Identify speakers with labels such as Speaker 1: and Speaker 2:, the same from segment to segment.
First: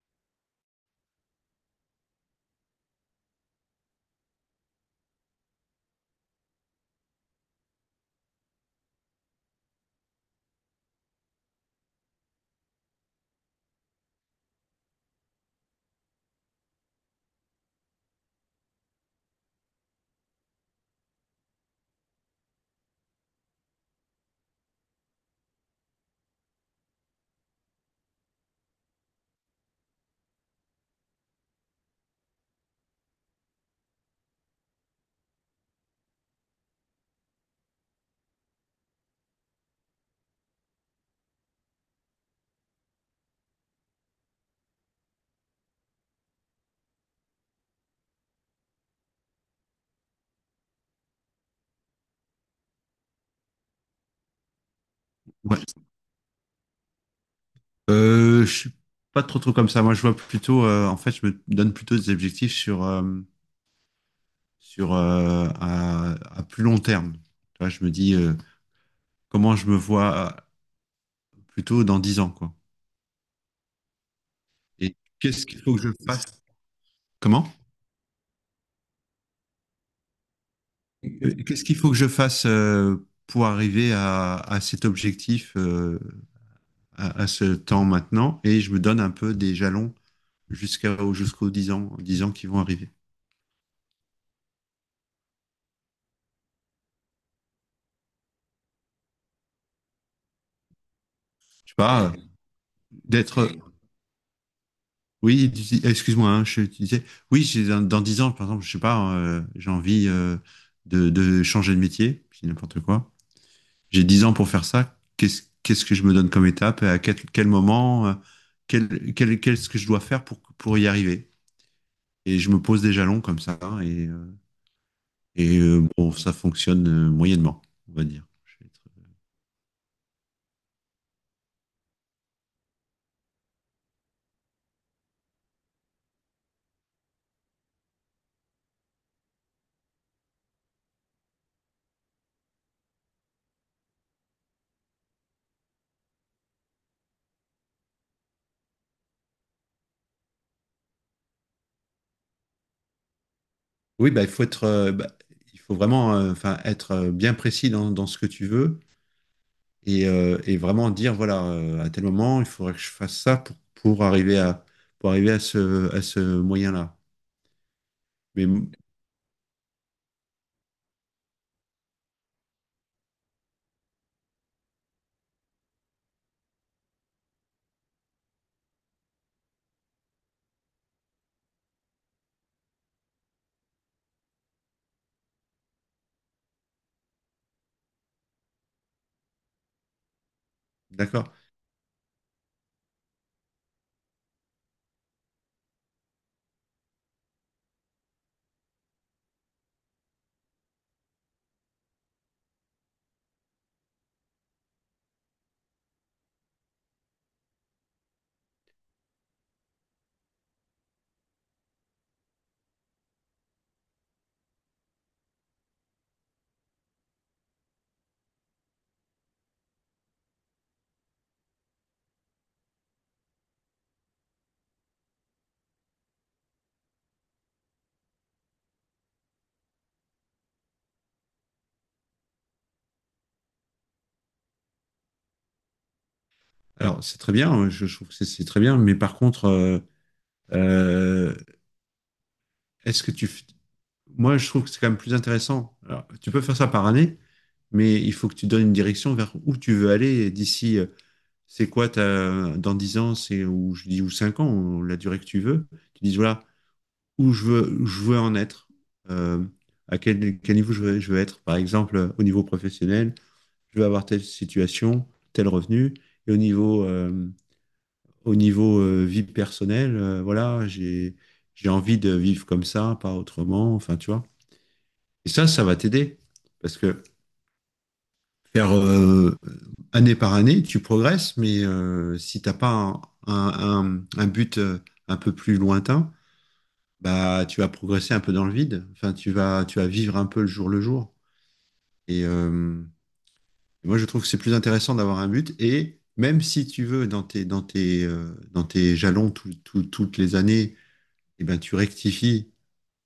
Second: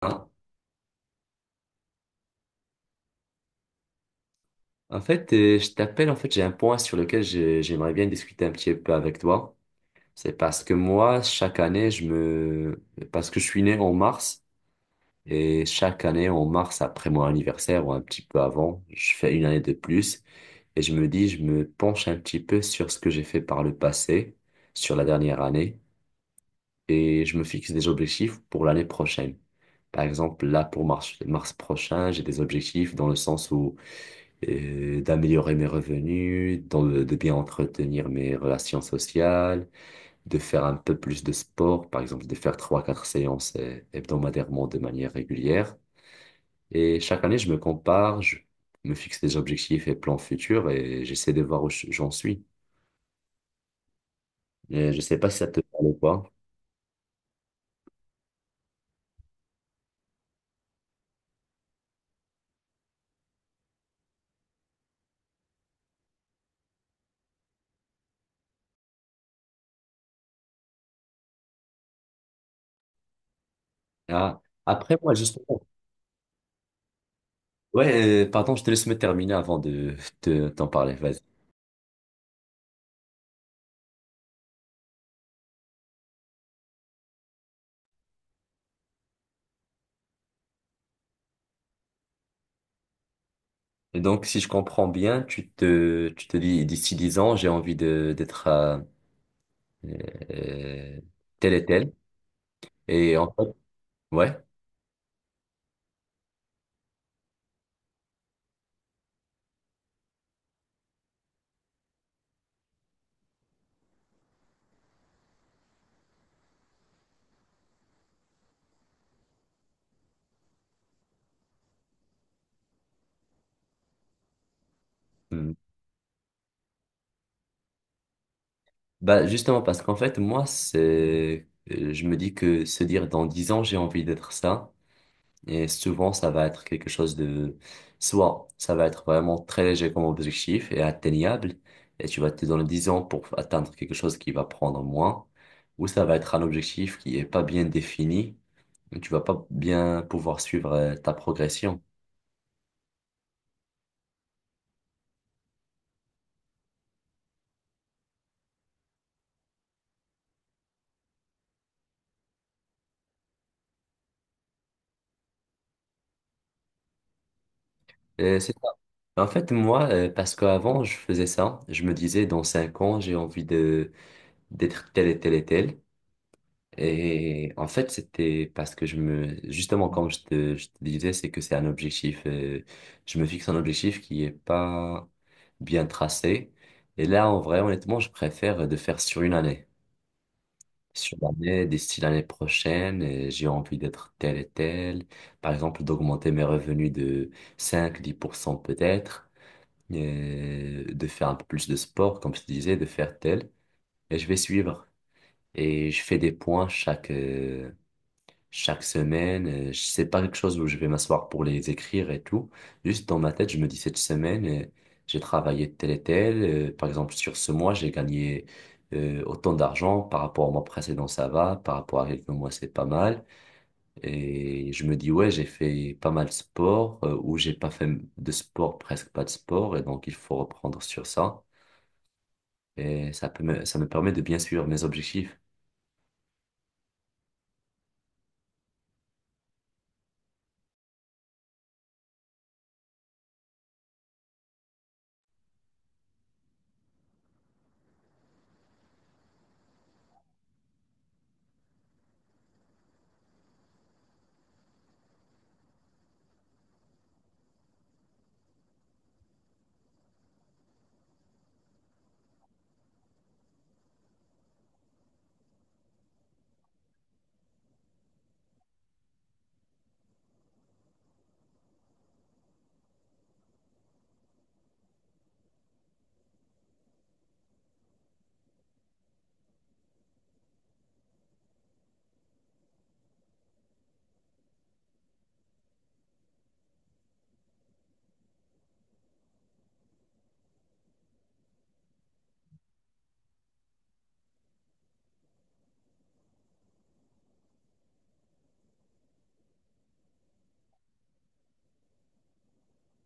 Speaker 1: Ah. En fait, je t'appelle, en fait, j'ai un point sur lequel j'aimerais bien discuter un petit peu avec toi. C'est parce que moi, chaque année, je me... Parce que je suis né en mars, et chaque année, en mars, après mon anniversaire ou un petit peu avant, je fais une année de plus, et je me dis, je me penche un petit peu sur ce que j'ai fait par le passé, sur la dernière année, et je me fixe des objectifs pour l'année prochaine. Par exemple, là, pour mars, mars prochain, j'ai des objectifs dans le sens où d'améliorer mes revenus, de bien entretenir mes relations sociales, de faire un peu plus de sport, par exemple de faire trois, quatre séances hebdomadairement de manière régulière. Et chaque année, je me compare, je me fixe des objectifs et plans futurs et j'essaie de voir où j'en suis. Je sais pas si ça te
Speaker 2: Ouais.
Speaker 1: parle ou pas.
Speaker 2: Je suis pas trop trop comme ça. Moi, je vois plutôt, en fait, je me donne plutôt des objectifs sur à plus long terme. Tu vois, je me dis comment je me vois plutôt dans 10 ans, quoi.
Speaker 1: Ah,
Speaker 2: Et
Speaker 1: après, moi,
Speaker 2: qu'est-ce qu'il
Speaker 1: justement.
Speaker 2: faut que je fasse? Comment?
Speaker 1: Ouais, pardon, je te laisse me terminer avant de t'en parler. Vas-y.
Speaker 2: Qu'est-ce qu'il faut que je fasse pour arriver à cet objectif, à ce temps maintenant? Et je me donne un peu des jalons jusqu'aux 10 ans, 10 ans qui vont arriver.
Speaker 1: Et donc, si je comprends bien, tu te dis, d'ici 10 ans, j'ai envie de, d'être à, euh, tel et
Speaker 2: Je sais
Speaker 1: tel.
Speaker 2: pas,
Speaker 1: Et en
Speaker 2: d'être.
Speaker 1: fait, ouais.
Speaker 2: Oui, excuse-moi, hein, je, tu disais, oui, dans, dans 10 ans, par exemple, je sais pas, hein, j'ai envie de changer de métier, je n'importe quoi. J'ai 10 ans pour faire ça. Qu'est-ce que je me donne comme étape? À quel, quel moment? Quel, qu'est-ce que je dois faire pour y arriver? Et je me pose des jalons comme ça, hein, et, euh,
Speaker 1: Mm.
Speaker 2: et euh, bon, ça fonctionne moyennement, on va dire. Je vais
Speaker 1: Bah, justement, parce qu'en fait, moi, je me dis que se dire dans 10 ans, j'ai envie d'être ça. Et souvent, ça va être quelque chose de, soit ça va être vraiment très léger comme objectif et atteignable. Et tu vas te donner 10 ans pour atteindre quelque chose qui va prendre moins. Ou ça va être un objectif qui est pas bien défini. Et tu vas pas bien pouvoir suivre ta progression.
Speaker 2: Oui, bah, il faut être, bah, il faut vraiment, enfin, être bien précis dans, dans ce que tu veux et vraiment dire, voilà, à tel moment, il faudrait que je fasse ça pour arriver à ce moyen-là. Mais
Speaker 1: C'est ça.
Speaker 2: m-
Speaker 1: En fait, moi, parce qu'avant, je faisais ça, je me disais, dans cinq ans, j'ai envie de d'être tel et tel et tel. Et en fait, c'était parce que je me... Justement, comme je te disais, c'est que c'est un objectif. Je me fixe un objectif qui est pas bien tracé. Et là, en vrai, honnêtement, je préfère de faire sur une année. Sur
Speaker 2: d'accord.
Speaker 1: l'année, d'ici l'année prochaine, j'ai envie d'être tel et tel. Par exemple, d'augmenter mes revenus de cinq dix pour cent peut-être de faire un peu plus de sport, comme je te disais, de faire tel, et je vais suivre. Et je fais des points chaque semaine. Je sais pas quelque chose où je vais m'asseoir pour les écrire et tout. Juste dans ma tête, je me dis cette semaine, j'ai travaillé tel et tel. Par exemple, sur ce mois, j'ai gagné autant d'argent. Par rapport au mois précédent, ça va. Par rapport à quelques mois, c'est pas mal. Et je me dis, ouais, j'ai fait pas mal de sport ou j'ai pas fait de sport, presque pas de sport. Et donc, il faut reprendre sur ça. Et ça me permet de bien suivre mes objectifs.
Speaker 2: Alors, c'est très bien, hein, je trouve que c'est très bien, mais par contre, euh, est-ce que Moi, je trouve que c'est quand même plus intéressant. Alors, tu peux faire ça par année, mais il faut que tu donnes une direction vers où tu veux aller d'ici, c'est quoi ta, dans 10 ans, c'est ou je dis ou 5 ans, ou la durée que tu veux. Tu dis voilà, où je veux en être, euh, à quel, quel niveau je veux être. Par exemple, au niveau professionnel, je veux avoir telle situation, tel revenu, et au niveau, vie personnelle, voilà, j'ai envie de vivre comme ça, pas autrement, enfin, tu vois. Et ça va t'aider, parce que faire année par année, tu progresses, mais si t'as pas un, un, un but un peu plus lointain, bah, tu vas progresser un peu dans le vide. Enfin, tu vas vivre un peu le jour le jour. Et moi, je trouve que c'est plus intéressant d'avoir un but. Et même si tu veux, dans tes, dans tes, dans tes jalons toutes les années, eh ben, tu rectifies.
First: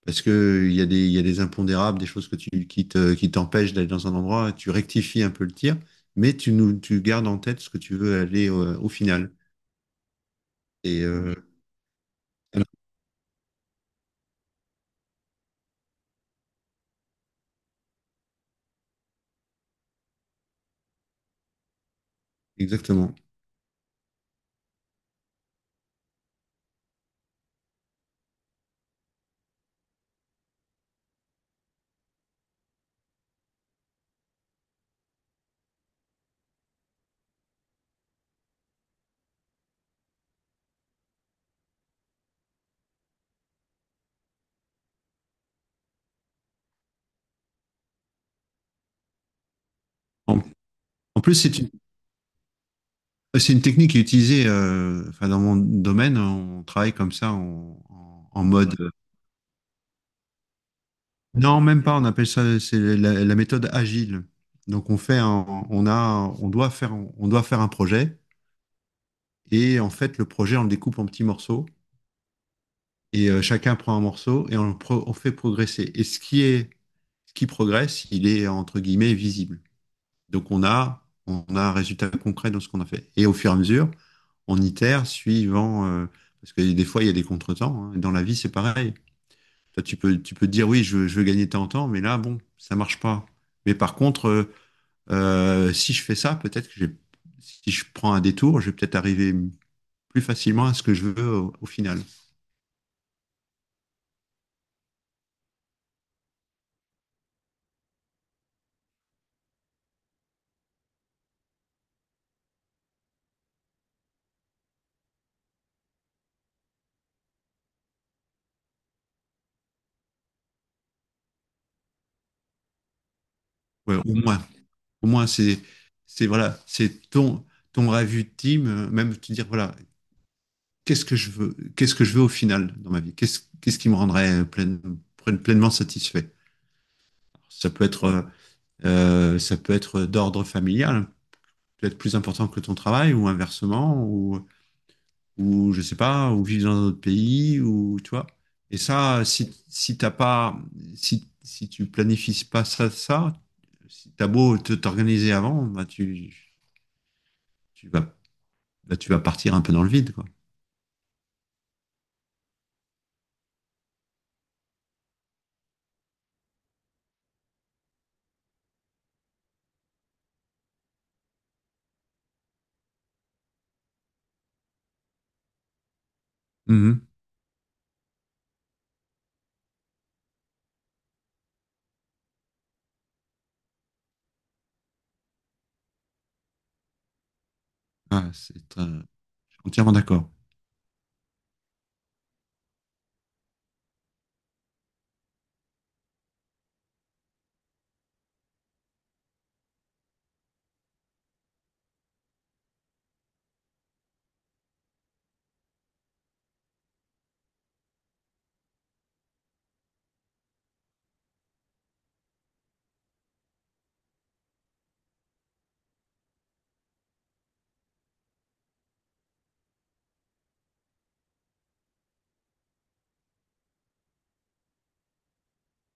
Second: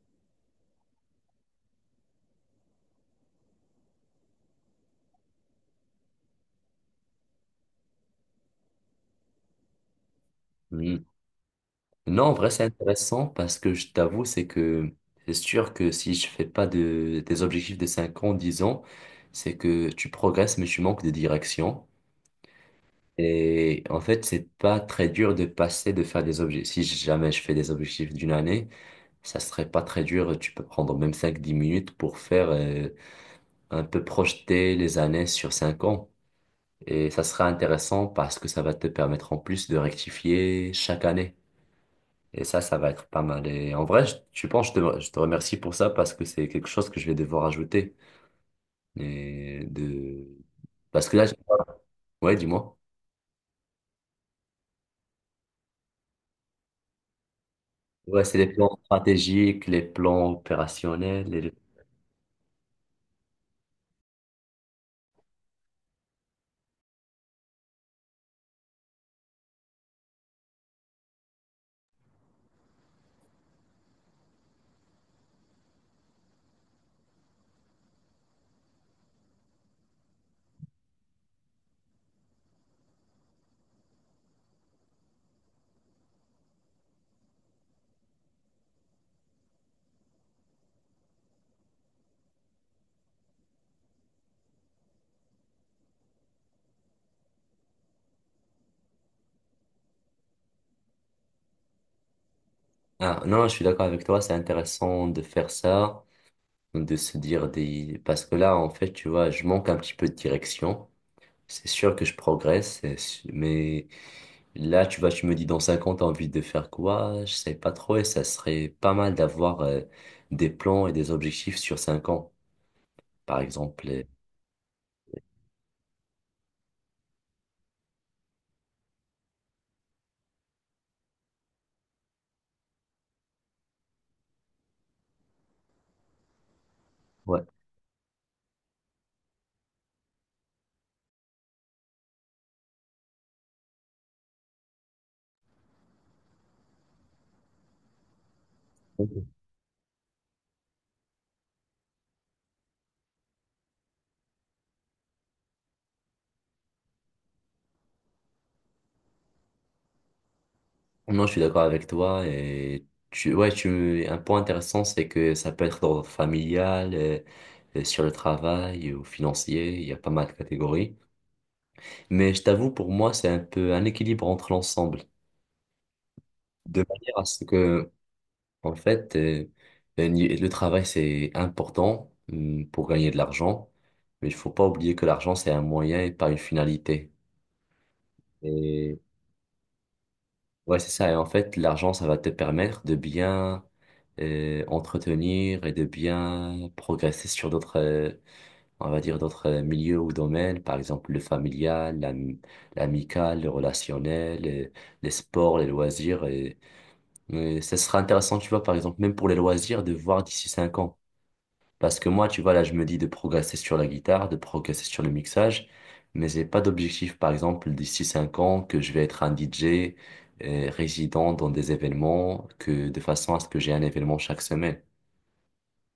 Speaker 2: Parce que il y a des, il y a des impondérables, des choses que tu, qui te, qui t'empêchent d'aller dans un endroit. Tu rectifies un peu le tir, mais tu, nous, tu gardes en tête ce que tu veux aller au final.
Speaker 1: Hmm.
Speaker 2: Et
Speaker 1: Non, en vrai, c'est
Speaker 2: voilà,
Speaker 1: intéressant parce que je t'avoue, c'est que c'est sûr que si je fais pas des objectifs de 5 ans, 10 ans, c'est que tu progresses mais tu manques de direction.
Speaker 2: exactement.
Speaker 1: Et en fait, c'est pas très dur de faire des objectifs. Si jamais je fais des objectifs d'une année, ça serait pas très dur. Tu peux prendre même cinq dix minutes pour faire un peu projeter les années sur 5 ans. Et ça sera intéressant parce que ça va te permettre en plus de rectifier chaque année. Et ça va être pas mal. Et en vrai, je pense, je te remercie pour ça parce que c'est quelque chose que je vais devoir ajouter. Et de...
Speaker 2: En,
Speaker 1: Parce que
Speaker 2: en
Speaker 1: là, je-
Speaker 2: plus, c'est une.
Speaker 1: ouais, dis-moi.
Speaker 2: C'est une technique qui est utilisée, enfin, dans mon domaine, on travaille comme ça en,
Speaker 1: Ouais, c'est
Speaker 2: en
Speaker 1: les
Speaker 2: mode.
Speaker 1: plans stratégiques, les plans opérationnels. Et le-
Speaker 2: Non, même pas, on appelle ça c'est la, la méthode agile. Donc on fait on a, on doit faire un projet et en fait le projet on le découpe en petits morceaux et chacun prend un morceau et on, le on fait progresser. Et ce qui est, ce qui progresse, il est entre guillemets visible. Donc on a un résultat concret dans ce qu'on a fait. Et au fur et à mesure, on itère suivant. Parce que des fois, il y a des contretemps, hein. Dans la vie, c'est pareil. Toi, tu peux te dire, oui, je, je veux gagner tant en temps, mais là, bon, ça marche pas. Mais par contre, si je fais ça, peut-être que si je prends un détour, je vais peut-être arriver plus facilement à ce que je veux au, au final.
Speaker 1: Ah, non, je suis d'accord avec toi, c'est intéressant de faire ça, de se dire des... Parce que là, en fait, tu vois, je manque un petit peu de direction. C'est sûr que je progresse, c'est su- mais... Là, tu vois, tu me dis dans 5 ans, t'as envie de faire quoi? Je sais pas trop et ça serait pas mal d'avoir des plans et des objectifs sur 5 ans, par exemple.
Speaker 2: Ouais,
Speaker 1: Et-
Speaker 2: au moins, c'est voilà, c'est ton, ton rêve ultime, même te dire, voilà, qu'est-ce que je veux, qu'est-ce que je veux au final dans ma vie? Qu'est-ce qui me rendrait pleinement satisfait?
Speaker 1: Ouais.
Speaker 2: Ça peut être euh, ça peut être d'ordre familial, peut-être plus important que ton travail ou inversement, ou je sais pas, ou vivre dans un autre pays, ou tu vois. Et ça,
Speaker 1: Ok.
Speaker 2: si, si t'as pas, si, si tu planifies pas ça, ça, si t'as beau t'organiser avant, bah tu, tu vas, bah, tu vas partir un peu dans le vide, quoi.
Speaker 1: Non, je suis d'accord avec toi et un point intéressant, c'est que ça peut être d'ordre familial, sur le travail ou financier, il y a pas mal de catégories. Mais je t'avoue, pour moi, c'est un peu un équilibre entre l'ensemble. De
Speaker 2: Mhm.
Speaker 1: manière à ce que en fait, un ni- le travail, c'est important pour gagner de l'argent, mais il faut pas oublier que l'argent, c'est un moyen et pas une finalité.
Speaker 2: Ah c'est,
Speaker 1: Et
Speaker 2: je suis entièrement d'accord.
Speaker 1: ouais, c'est ça. Et en fait, l'argent, ça va te permettre de bien entretenir et de bien progresser sur d'autres, on va dire, d'autres milieux ou domaines, par exemple le familial, l'amical, le relationnel, les sports, les loisirs. Et ça sera intéressant, tu vois, par exemple, même pour les loisirs, de voir d'ici cinq ans. Parce que moi, tu vois, là, je me dis de progresser sur la guitare, de progresser sur le mixage, mais j'ai pas d'objectif, par exemple, d'ici cinq ans, que je vais être un DJ résident dans des événements, que de façon à ce que j'ai un événement chaque semaine.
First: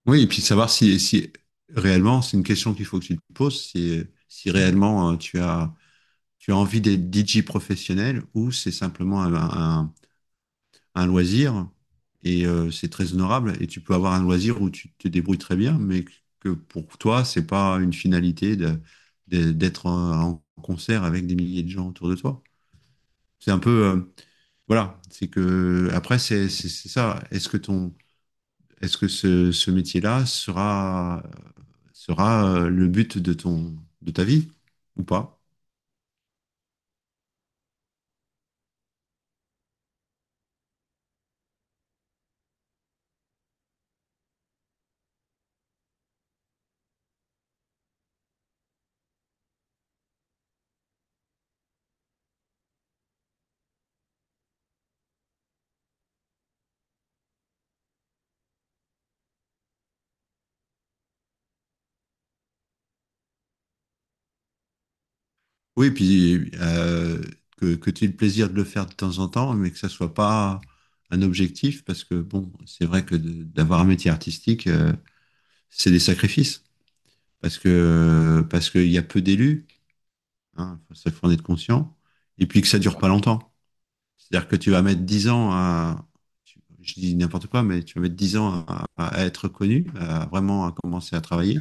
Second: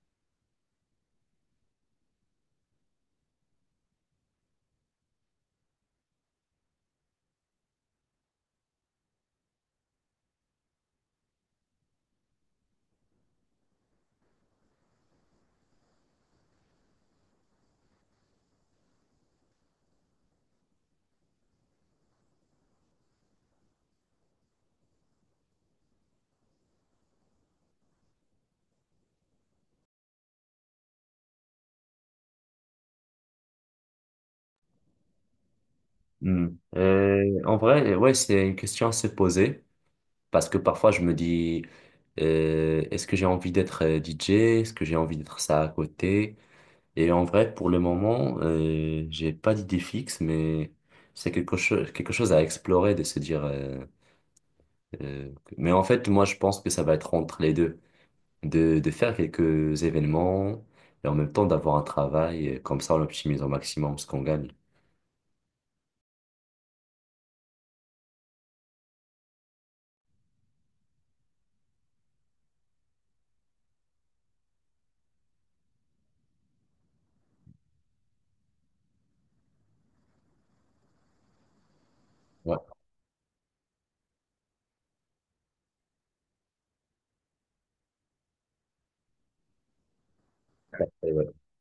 Speaker 2: Oui, et puis savoir si, si réellement, c'est une question qu'il faut que tu te poses, si, si réellement tu as envie d'être DJ professionnel ou c'est simplement un, un- un loisir et c'est très honorable et tu peux avoir un loisir où tu te débrouilles très bien, mais que pour toi, c'est pas une finalité d'être en, en concert avec des milliers de gens autour de toi. C'est un peu, voilà, c'est que après, c'est ça. Est-ce que ton, est-ce que ce métier-là sera, sera le but de ton, de ta vie ou pas?
Speaker 1: Hmm. En vrai, ouais, c'est une question à se poser, parce que parfois je me dis, est-ce que j'ai envie d'être DJ? Est-ce que j'ai envie d'être ça à côté? Et en vrai, pour le moment, j'ai pas d'idée fixe, mais c'est quelque chose à explorer, de se dire. Mais en fait, moi, je pense que ça va être entre les deux, de faire quelques événements et en même temps d'avoir un travail. Et comme ça, on optimise au maximum ce qu'on gagne.
Speaker 2: Oui, puis que tu aies le plaisir de le faire de temps en temps, mais que ça soit pas un objectif, parce que bon, c'est vrai que d'avoir un métier artistique, c'est des sacrifices, parce que parce qu'il y a peu d'élus, hein, ça faut en être conscient, et
Speaker 1: Ouais.
Speaker 2: puis que ça dure pas longtemps. C'est-à-dire que tu vas mettre 10 ans à, je dis n'importe quoi, mais tu vas mettre 10 ans à être connu, à vraiment à
Speaker 1: Et
Speaker 2: commencer à
Speaker 1: ouais.
Speaker 2: travailler,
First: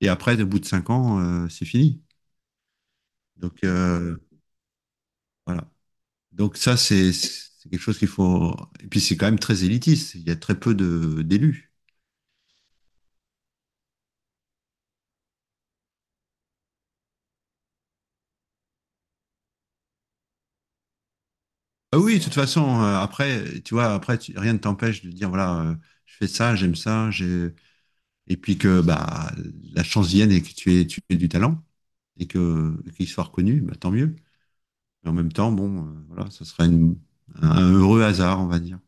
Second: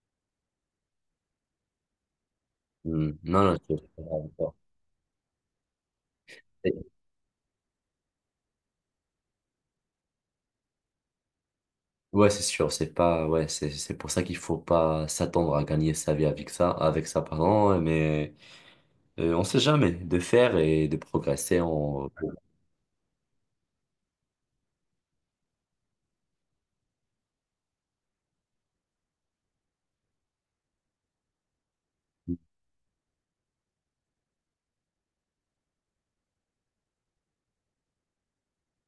Speaker 2: et après, au bout de 5 ans, c'est fini.
Speaker 1: Hmm. Non,
Speaker 2: Donc
Speaker 1: je comprends pas.
Speaker 2: voilà. Donc ça,
Speaker 1: Et-
Speaker 2: c'est quelque chose qu'il faut. Et puis c'est quand même très élitiste. Il y a très peu de d'élus.
Speaker 1: ouais, c'est sûr, c'est pas, ouais, c'est pour ça qu'il faut pas s'attendre à gagner sa vie avec ça, pardon, mais on sait jamais de faire et de progresser
Speaker 2: Ah
Speaker 1: en.
Speaker 2: oui, de toute façon, après, tu vois, après, rien ne t'empêche de dire voilà, je fais ça, j'aime ça, et puis que bah la chance vienne et que tu aies du talent et que qu'il soit reconnu, bah, tant mieux. Mais en même temps, bon, voilà, ça sera un heureux hasard, on va dire.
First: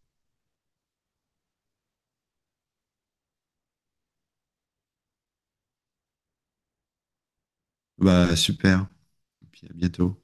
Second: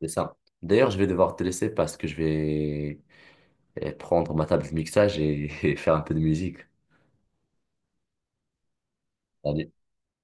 Speaker 1: C'est ça. D'ailleurs, je vais devoir te laisser parce que je vais prendre ma table de mixage et, et faire un peu de musique.
Speaker 2: Bah super. Et puis à
Speaker 1: Salut.
Speaker 2: bientôt.